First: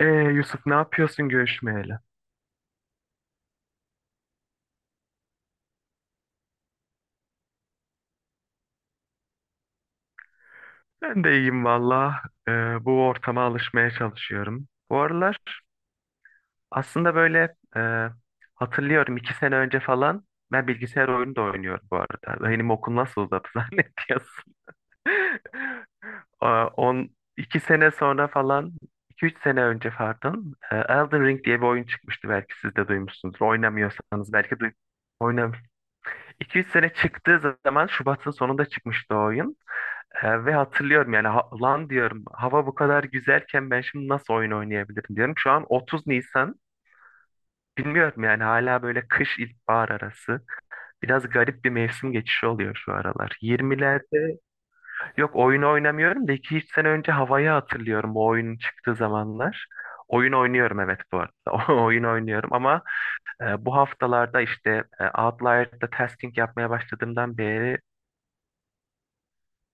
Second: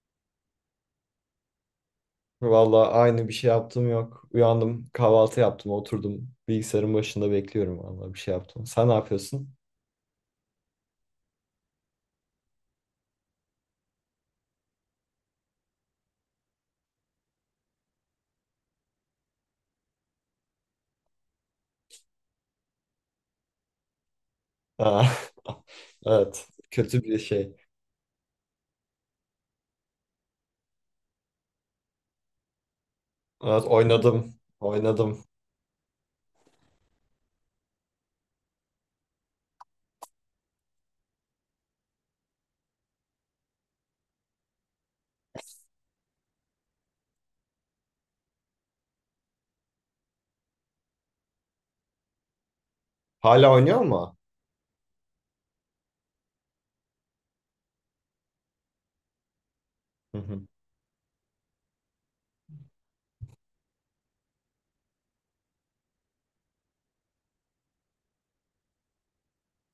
Yusuf, ne yapıyorsun görüşmeyeli? Vallahi aynı bir şey yaptım yok. Uyandım, kahvaltı yaptım, oturdum. Bilgisayarın başında bekliyorum vallahi bir şey yaptım. Sen ne yapıyorsun? Ben de iyiyim valla. Bu ortama alışmaya çalışıyorum. Bu aralar aslında böyle hatırlıyorum iki sene önce falan ben bilgisayar oyunu da oynuyorum bu arada. Benim okul nasıl uzadı zannediyorsun? Aa. Evet, Aa, kötü bir şey. iki sene sonra falan, iki üç sene önce pardon, Elden Ring diye bir oyun çıkmıştı, belki siz de duymuşsunuzdur. Evet, Oynamıyorsanız oynadım, belki duy oynadım. oynam. 2-3 sene, çıktığı zaman Şubat'ın sonunda çıkmıştı o oyun. Ve hatırlıyorum, yani lan diyorum, hava bu kadar güzelken ben şimdi nasıl oyun oynayabilirim diyorum. Şu an 30 Nisan, bilmiyorum yani, hala böyle kış ilkbahar arası. Biraz garip bir mevsim geçişi oluyor şu aralar. Hala oynuyor mu? 20'lerde, yok oyun oynamıyorum da, 2-3 sene önce havayı hatırlıyorum, bu oyunun çıktığı zamanlar. Hı Oyun hı. oynuyorum, evet, bu arada. Oyun oynuyorum ama bu haftalarda işte, Outlier'da tasking yapmaya başladığımdan beri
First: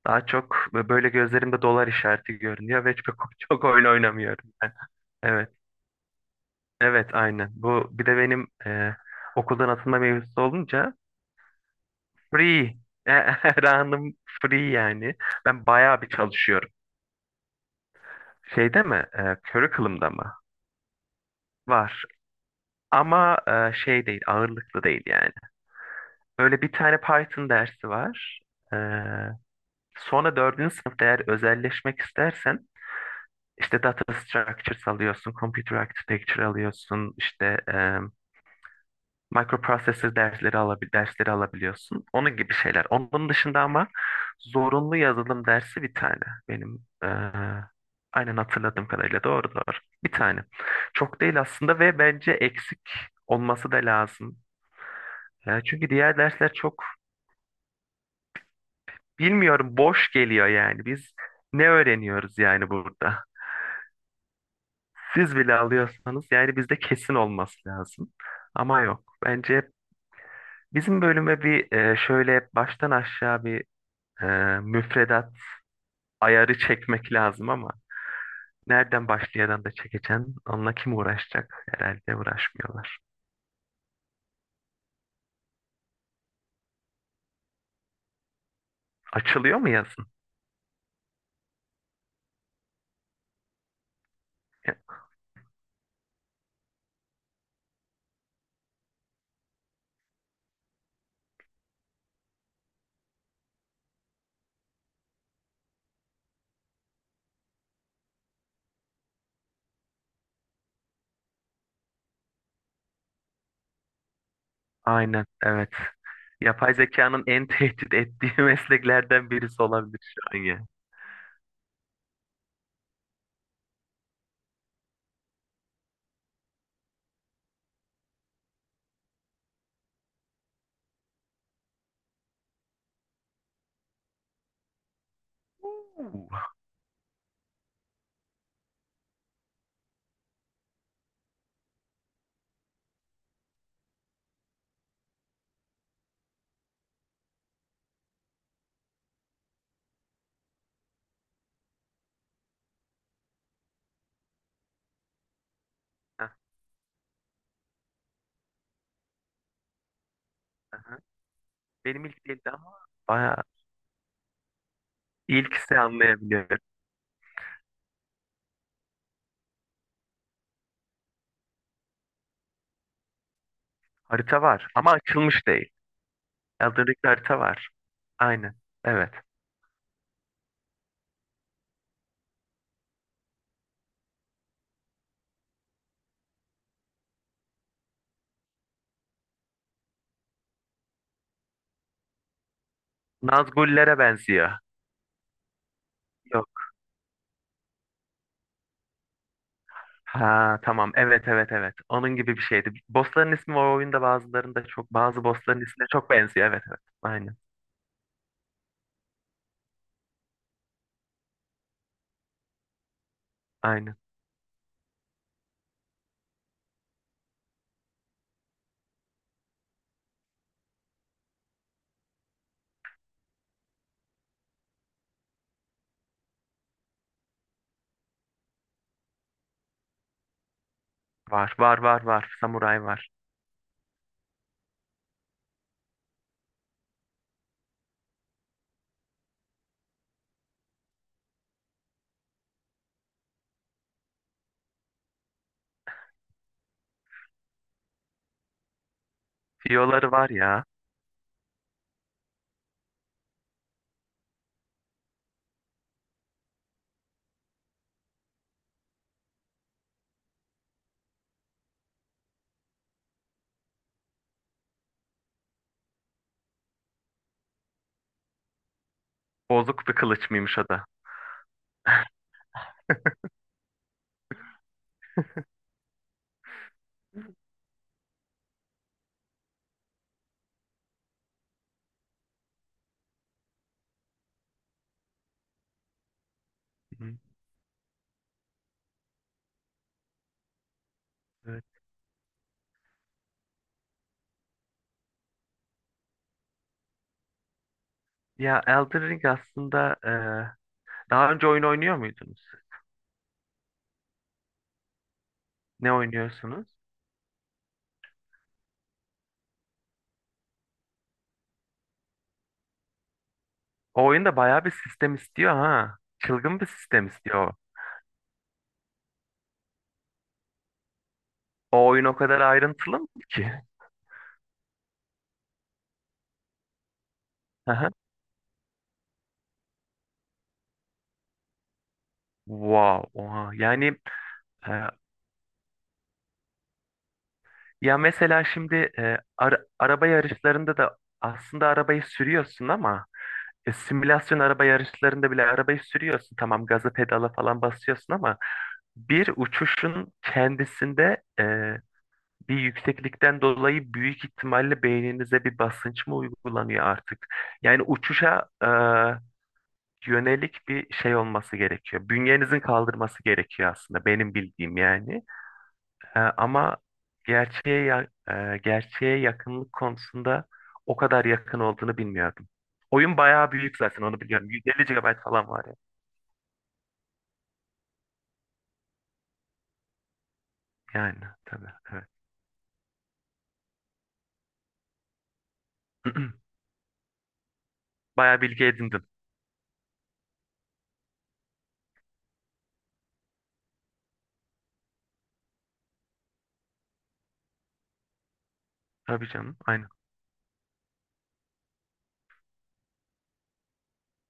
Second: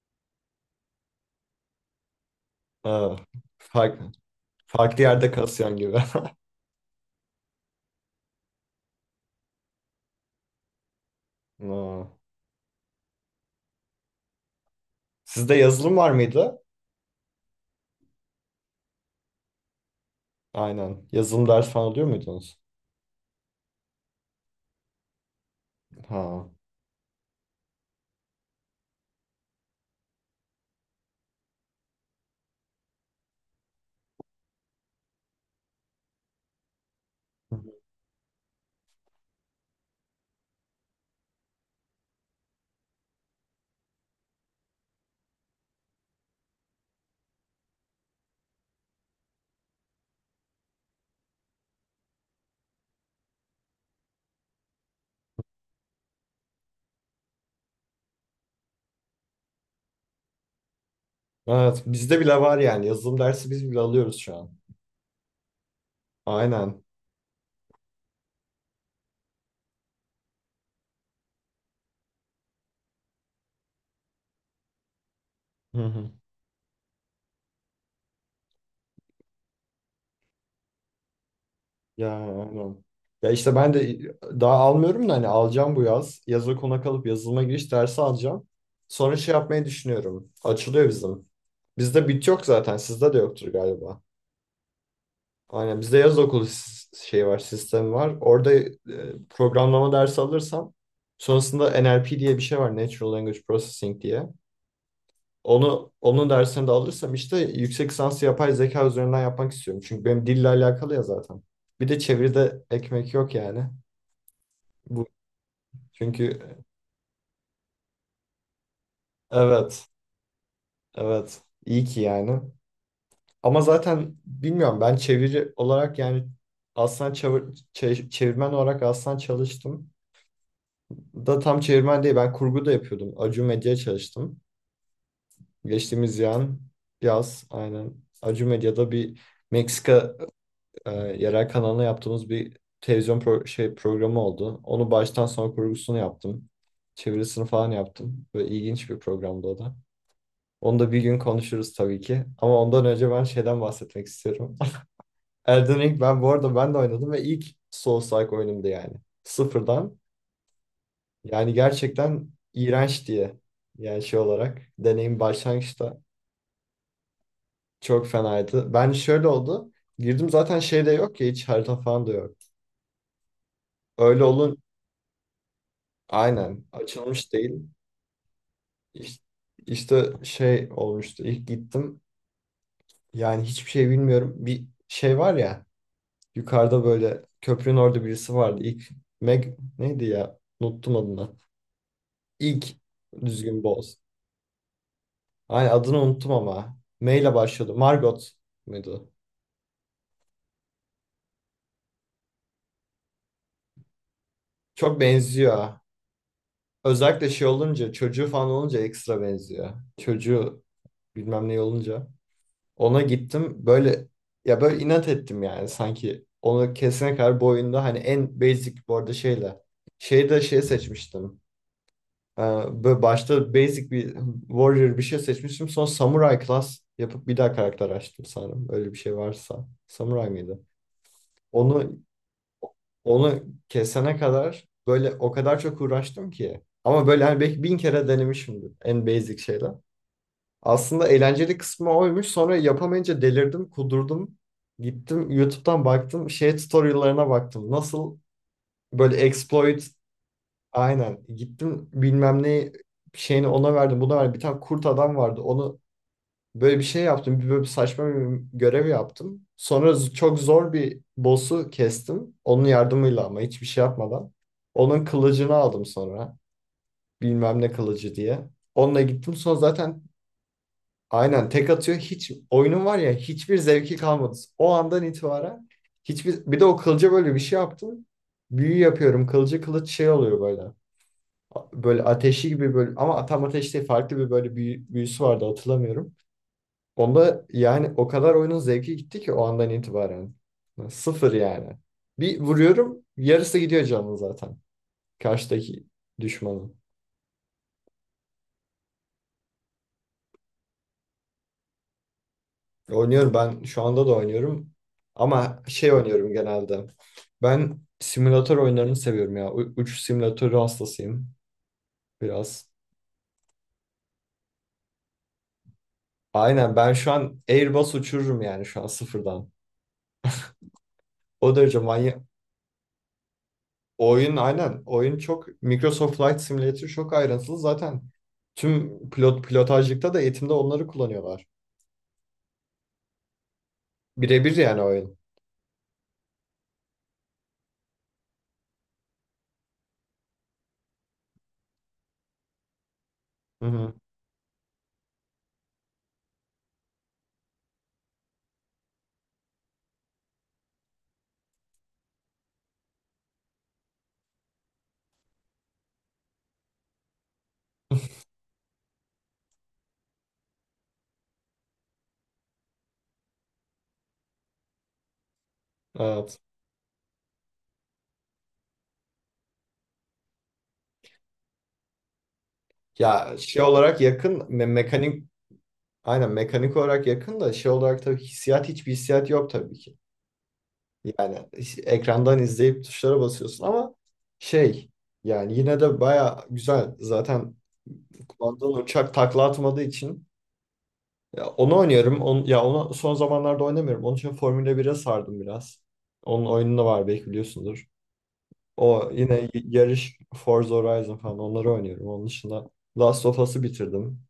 daha çok böyle gözlerimde dolar işareti görünüyor ve Aa, çok çok oyun fark- oynamıyorum ben. farklı yerde Evet, kasıyorsun gibi. evet, aynen. Bu bir de benim, okuldan atılma mevzusu olunca Aa. free. Her anım free yani. Sizde Ben yazılım bayağı bir var mıydı? çalışıyorum. Şeyde mi? Curriculum'da mı? Aynen. Yazılım dersi falan Var. alıyor muydunuz? Ama şey değil, ağırlıklı değil yani. Ha. Böyle bir tane Python dersi var. E, Sonra dördüncü sınıfta eğer özelleşmek istersen İşte data structures alıyorsun, computer architecture alıyorsun, işte, microprocessor dersleri alabiliyorsun. Onun gibi şeyler. Onun dışında ama zorunlu yazılım dersi bir tane. Benim, e, aynen hatırladığım kadarıyla doğru. Bir tane. Çok değil aslında ve bence eksik olması da lazım. Çünkü diğer dersler çok, bilmiyorum, boş geliyor yani. Biz ne Evet, bizde bile öğreniyoruz var yani yani. Yazılım burada? dersi biz bile alıyoruz şu an. Siz bile alıyorsanız yani bizde Aynen. kesin olması lazım. Ama yok. Bence bizim bölüme bir, şöyle baştan aşağı bir, e, müfredat ayarı çekmek lazım ama nereden başlayadan da çekeceksin? Onunla kim uğraşacak? Ya Herhalde aynen. uğraşmıyorlar. Ya işte ben de daha almıyorum da hani alacağım bu yaz. Yaza kona kalıp yazılıma giriş dersi alacağım. Sonra şey Açılıyor yapmayı mu yazın? düşünüyorum. Açılıyor bizim. Bizde bit yok zaten. Sizde de yoktur galiba. Ya, Aynen bizde yaz okulu şey var, sistemi var. Orada programlama dersi alırsam sonrasında NLP diye bir şey var. Natural Language Processing diye. Onu onun dersini de alırsam işte yüksek lisansı yapay zeka üzerinden yapmak istiyorum. Çünkü benim dille alakalı ya zaten. Bir de çeviride ekmek yok yani. aynen, evet. Çünkü Yapay zekanın en tehdit ettiği mesleklerden birisi evet, olabilir şu an ya. evet. iyi ki yani. Ama zaten bilmiyorum ben çeviri olarak yani çevirmen olarak aslan çalıştım. Da tam çevirmen değil ben kurgu da yapıyordum. Acu Medya'ya çalıştım. Geçtiğimiz Oo. Yaz aynen Acu Medya'da bir Meksika yerel kanalına yaptığımız bir televizyon şey programı oldu. Onu baştan sona kurgusunu yaptım. Çevirisini falan yaptım. Böyle ilginç bir programdı o da. Onu da bir gün konuşuruz tabii ki. Ama ondan önce ben şeyden bahsetmek istiyorum. Elden Ring ben bu Heh, arada ben de oynadım ve ilk Souls-like oyunumdu yani. Sıfırdan. aha. Yani Benim ilk gerçekten değildi ama iğrenç diye. bayağı, Yani şey olarak. Deneyim ilk ise başlangıçta anlayabiliyorum. çok fenaydı. Ben şöyle oldu. Girdim zaten şey de yok ya hiç harita falan da yok. Öyle Harita olun var ama açılmış değil. aynen Elden Ring'de açılmış harita değil. var. Aynen. Evet. İş- İşte, şey olmuştu. İlk gittim. Yani hiçbir şey bilmiyorum. Bir şey var ya. Yukarıda böyle köprünün orada birisi vardı. İlk Meg neydi ya? Unuttum adını. İlk düzgün boz. Nazgullere benziyor. Aynen adını unuttum Yok. ama. M ile başlıyordu. Margot muydu? Ha, tamam. Evet, evet, evet. Onun gibi bir şeydi. Bossların ismi o oyunda bazılarında çok, Çok bazı benziyor. bossların Ha. ismine çok benziyor. Evet, evet. Özellikle Aynen. şey olunca çocuğu falan olunca ekstra benziyor. Çocuğu bilmem ne olunca. Ona gittim Aynen. böyle ya böyle inat ettim yani sanki. Onu kesene kadar bu oyunda hani en basic bu arada şeyle. Şeyde şey seçmiştim. Ee, Böyle başta basic bir warrior bir şey seçmiştim. Sonra samurai class yapıp bir daha karakter açtım sanırım. Öyle bir şey varsa. Samurai mıydı? Var, var, Onu var, var. Samuray var. onu kesene kadar böyle o kadar çok uğraştım ki. Ama böyle hani belki 1.000 kere denemişimdir en basic şeyler. Aslında eğlenceli kısmı oymuş. Sonra yapamayınca delirdim, kudurdum. Gittim YouTube'dan baktım. Şey tutorial'larına baktım. Nasıl böyle exploit. Fiyoları var ya. Aynen. Gittim bilmem ne şeyini ona verdim buna verdim. Bir tane kurt adam vardı. Onu böyle bir şey yaptım. Bir böyle bir saçma bir görev yaptım. Sonra çok zor bir boss'u kestim. Onun yardımıyla ama hiçbir şey yapmadan. Onun kılıcını aldım sonra. Bilmem ne kılıcı diye. Onunla gittim. Sonra Bozuk bir zaten kılıç mıymış o da? aynen tek atıyor. Hiç oyunun var ya hiçbir zevki kalmadı. O andan itibaren hiçbir bir de o kılıca böyle bir şey yaptım. Büyü yapıyorum. Kılıcı kılıç şey oluyor böyle ateşi gibi böyle ama tam ateş değil farklı bir böyle büyüsü vardı hatırlamıyorum. Hı. Onda yani o kadar oyunun zevki gitti ki o andan itibaren. Sıfır Evet. yani. Bir vuruyorum yarısı gidiyor canım zaten. Karşıdaki düşmanın. Ya Elden Ring aslında, daha önce oyun oynuyor muydunuz? Oynuyorum ben şu anda da oynuyorum. Ama şey Ne oynuyorum oynuyorsunuz? genelde. Ben simülatör oyunlarını seviyorum ya. Uçuş simülatörü hastasıyım biraz. O oyunda bayağı bir sistem istiyor ha. Çılgın bir Aynen ben sistem şu an istiyor. Airbus uçururum yani şu an sıfırdan. O derece O oyun o manyak. kadar ayrıntılı mı ki? Oyun aynen. Oyun çok Microsoft Flight Simulator çok ayrıntılı. Aha. Zaten tüm pilot pilotajlıkta da eğitimde onları kullanıyorlar. Wow. Oha. Yani, Birebir e, yani oyun. ya mesela şimdi, araba yarışlarında da aslında arabayı sürüyorsun ama, Hı hı. simülasyon araba yarışlarında bile arabayı sürüyorsun. Tamam, gazı pedala falan basıyorsun ama bir uçuşun kendisinde, bir yükseklikten dolayı büyük ihtimalle beyninize bir basınç mı uygulanıyor artık? Yani uçuşa, yönelik bir şey olması gerekiyor. Bünyenizin kaldırması gerekiyor aslında benim bildiğim yani. Evet. Ama gerçeğe gerçeğe yakınlık konusunda o kadar yakın olduğunu bilmiyordum. Oyun Ya bayağı şey büyük, olarak zaten onu yakın biliyorum. 150 GB mekanik falan var ya. aynen mekanik olarak yakın da şey olarak tabii hissiyat hiçbir hissiyat yok tabii ki. Yani, Yani tabii, evet. ekrandan izleyip tuşlara basıyorsun ama şey yani yine de baya güzel. Zaten Bayağı bilgi kullandığın edindim. uçak takla atmadığı için. Ya onu oynuyorum. Ya onu son zamanlarda oynamıyorum. Onun için Formula 1'e sardım biraz. Onun oyunu da var belki biliyorsundur. O Tabii yine canım, aynen. yarış Forza Horizon falan onları oynuyorum. Onun dışında Last of Us'ı bitirdim.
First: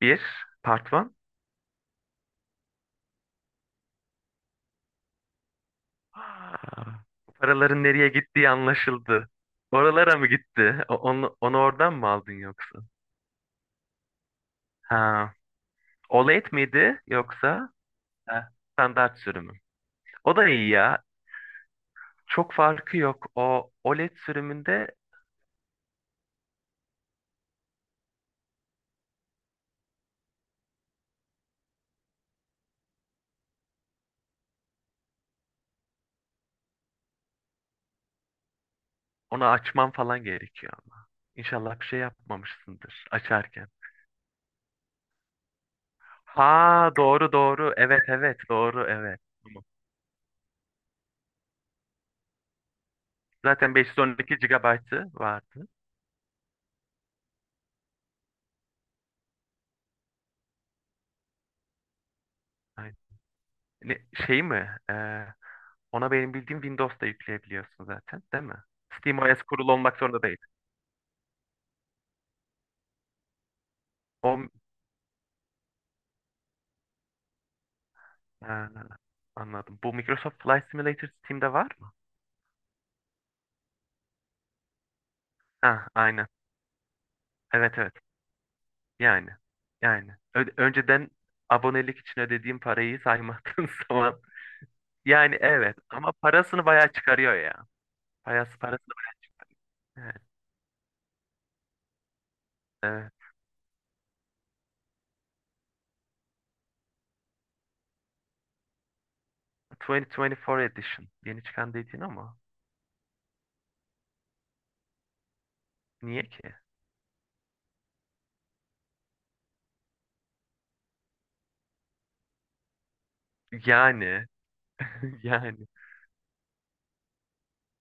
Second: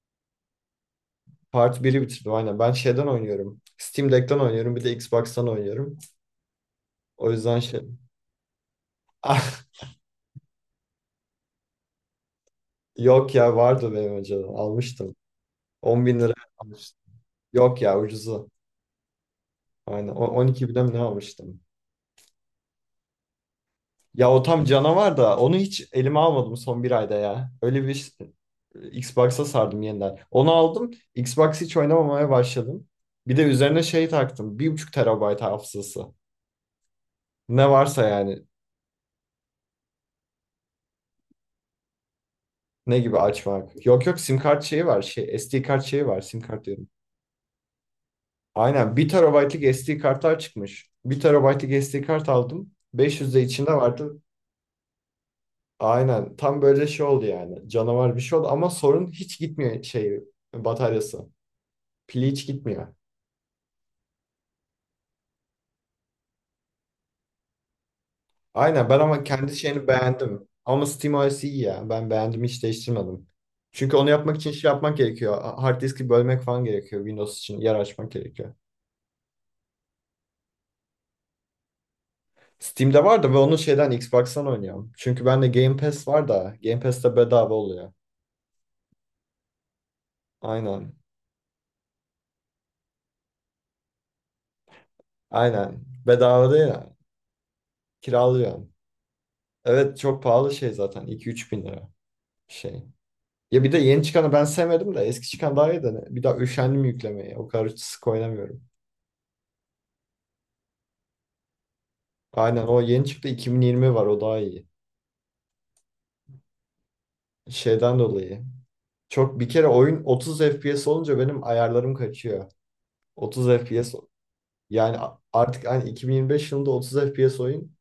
Bir, part one. Part biri bitirdim aynen. Ben şeyden oynuyorum. Steam Deck'ten oynuyorum. Bir de Xbox'tan oynuyorum. Aa, O bu yüzden şey... paraların nereye gittiği anlaşıldı. Ah, Oralara mı gitti? Onu oradan mı aldın yoksa? yok ya vardı benim önceden. Almıştım. Ha. 10.000 lira OLED almıştım. miydi yoksa? Yok ya Heh, ucuzu. standart sürümü? Aynen. O on da iki iyi bine mi ne ya. almıştım? Çok farkı yok. O OLED Ya o tam sürümünde canavar da onu hiç elime almadım son bir ayda ya. Öyle Xbox'a sardım yeniden. Onu aldım. Xbox hiç oynamamaya başladım. Bir de üzerine şey taktım. 1,5 terabayt hafızası. Ne varsa yani. onu açmam falan gerekiyor ama. İnşallah bir şey Ne yapmamışsındır gibi açarken. açmak. Yok yok sim kart şeyi var. Şey, SD kart şeyi var. Sim kart diyorum. Ha, doğru, doğru. Evet, evet, doğru, Aynen bir evet. Tamam. terabaytlık SD kartlar çıkmış. Bir terabaytlık SD kart aldım. 500 de içinde Zaten vardı. 512 GB'ı vardı. Aynen tam böyle şey oldu yani. Canavar bir şey oldu ama sorun hiç gitmiyor şey bataryası. Pili hiç gitmiyor. Aynen. Ne, şey mi? Ona benim bildiğim Windows'da yükleyebiliyorsun zaten, değil mi? Aynen ben ama SteamOS kendi kurulu şeyini olmak zorunda değil. beğendim. Ama SteamOS iyi ya. Ben beğendim hiç değiştirmedim. Çünkü onu yapmak O. için şey yapmak gerekiyor. Hard diski bölmek falan gerekiyor. Windows için yer açmak gerekiyor. Ha, anladım. Bu Microsoft Flight Simulator Steam'de var mı? Steam'de var da ve onu şeyden Xbox'tan oynuyorum. Çünkü bende Game Ha, Pass var aynen. da Game Pass'te bedava Evet, oluyor. evet. Yani. Yani. Aynen. Önceden abonelik için ödediğim parayı saymadığın zaman. Yani, evet. Aynen. Ama Bedava parasını değil yani. bayağı çıkarıyor ya. Parası Kiralıyorum. parasını. Evet Evet. çok pahalı şey zaten. 2 üç bin lira şey. Evet. Ya bir de yeni çıkanı ben sevmedim de eski çıkan daha iyi de bir daha üşendim yüklemeye. O kadar sık oynamıyorum. 2024 edition. Yeni çıkan dediğin ama. Aynen o yeni çıktı 2020 var o daha iyi. Niye ki? Şeyden dolayı. Çok bir kere oyun 30 FPS olunca benim ayarlarım kaçıyor. 30 FPS Yani. yani artık Yani. hani 2025 yılında 30 FPS oyun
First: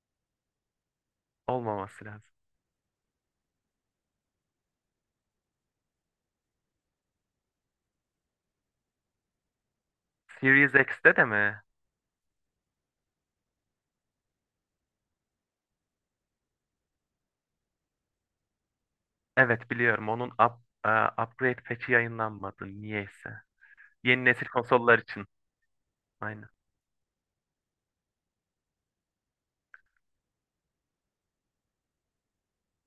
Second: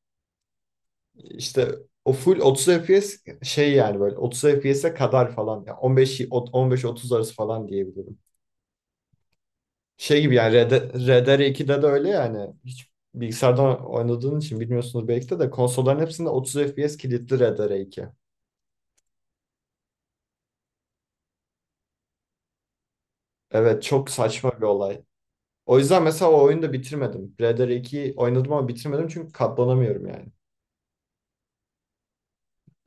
işte Olmaması o lazım. full 30 FPS şey yani böyle 30 FPS'e kadar falan yani 15 15-30 arası falan diyebilirim. Şey gibi yani Series X'te de Red Dead mi? 2'de de öyle yani hiç bilgisayardan oynadığın için bilmiyorsunuz belki de konsolların hepsinde 30 FPS kilitli Red Dead 2. Evet, biliyorum. Onun e, upgrade patch'i yayınlanmadı. Niyeyse. Evet çok Yeni nesil saçma bir konsollar olay. için. O yüzden mesela o Aynen. oyunu da bitirmedim. Red Dead 2'yi oynadım ama bitirmedim çünkü katlanamıyorum yani.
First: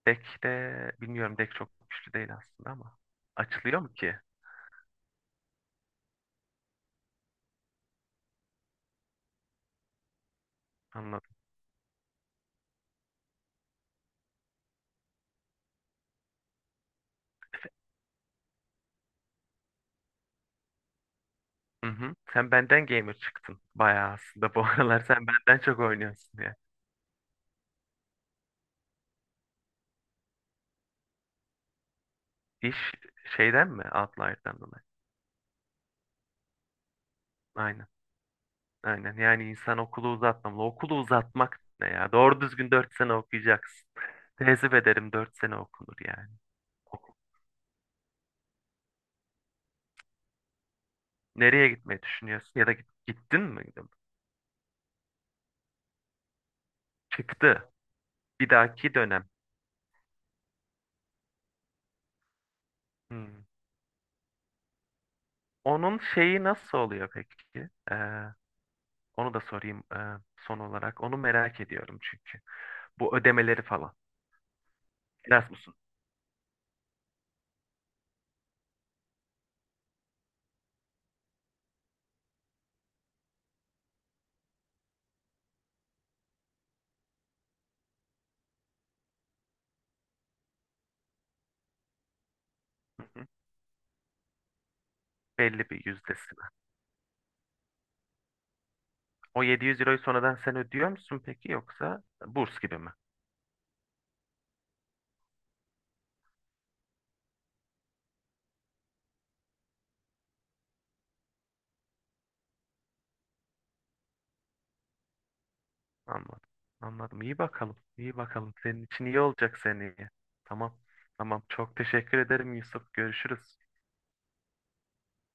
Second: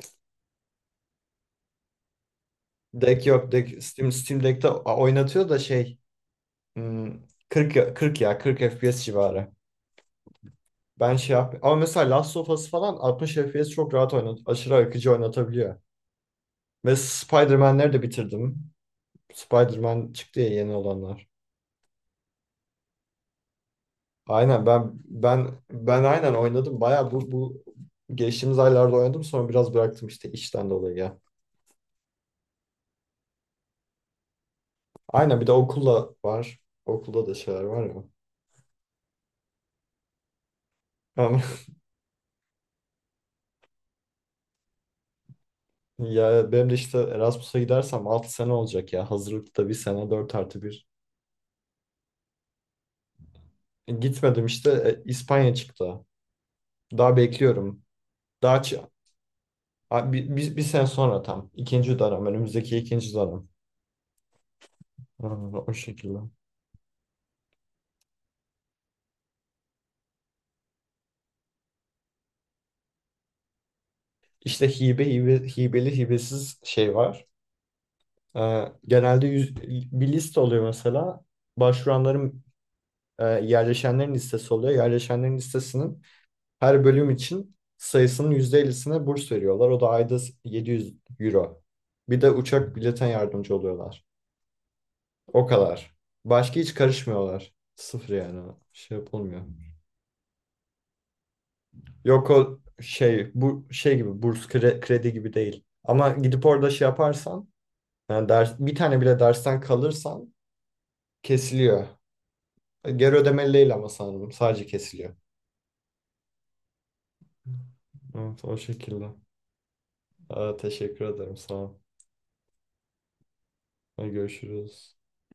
Deck de bilmiyorum. Deck çok güçlü değil aslında ama. Deck yok. Açılıyor Deck, mu Steam, ki? Steam Deck'te oynatıyor da şey hmm, 40, 40 ya 40 FPS civarı. Ben Anladım. şey yap ama mesela Last of Us falan 60 FPS çok rahat aşırı akıcı oynatabiliyor. Ve Spider-Man'leri de bitirdim. Spider-Man çıktı ya yeni olanlar. Hı hı. Sen benden gamer çıktın bayağı aslında. Bu Aynen ben aralar sen ben benden çok ben aynen oynuyorsun ya. oynadım. Bayağı bu geçtiğimiz aylarda oynadım sonra biraz bıraktım işte işten dolayı ya. İş şeyden mi? Outlier'dan dolayı. Aynen bir de okulla var. Okulda da şeyler var Aynen. ya. Aynen. Yani insan okulu uzatmamalı. Okulu Ama uzatmak ne ya? Doğru düzgün 4 sene okuyacaksın. Tezif ederim, 4 sene okunur yani. ya benim de işte Oku- Erasmus'a gidersem 6 sene olacak ya. Hazırlıkta bir sene 4 artı bir. Nereye gitmeyi düşünüyorsun? Ya da gittin mi? Gitmedim işte İspanya çıktı. Daha Çıktı. bekliyorum. Bir Daha dahaki dönem. Bir sene sonra tam. İkinci dönem. Önümüzdeki ikinci Hmm. dönem. Aa, o Onun şekilde. şeyi nasıl oluyor peki? Onu da sorayım, son olarak. Onu merak ediyorum çünkü. Bu ödemeleri falan. İşte hibe Erasmus'un. hibeli hibesiz şey var. Genelde bir liste oluyor mesela. Başvuranların yerleşenlerin listesi oluyor. Yerleşenlerin listesinin her bölüm için sayısının %50'sine burs veriyorlar. O da ayda 700 euro. Bir de uçak Hı biletten hı. yardımcı oluyorlar. O Belli bir kadar. yüzdesine var. Başka hiç karışmıyorlar. Sıfır yani. Şey yapılmıyor. O 700 euroyu sonradan sen ödüyor musun peki yoksa Yok burs o gibi mi? şey bu şey gibi burs kredi gibi değil. Ama gidip orada şey yaparsan yani bir tane bile dersten kalırsan kesiliyor. Geri ödemeli değil ama sanırım. Sadece kesiliyor. Anladım. Anladım. İyi bakalım. İyi Evet bakalım. o Senin için şekilde. iyi olacak seneye. Aa, Tamam. teşekkür ederim. Tamam. Sağ ol. Çok teşekkür ederim Yusuf. Görüşürüz. Hadi görüşürüz.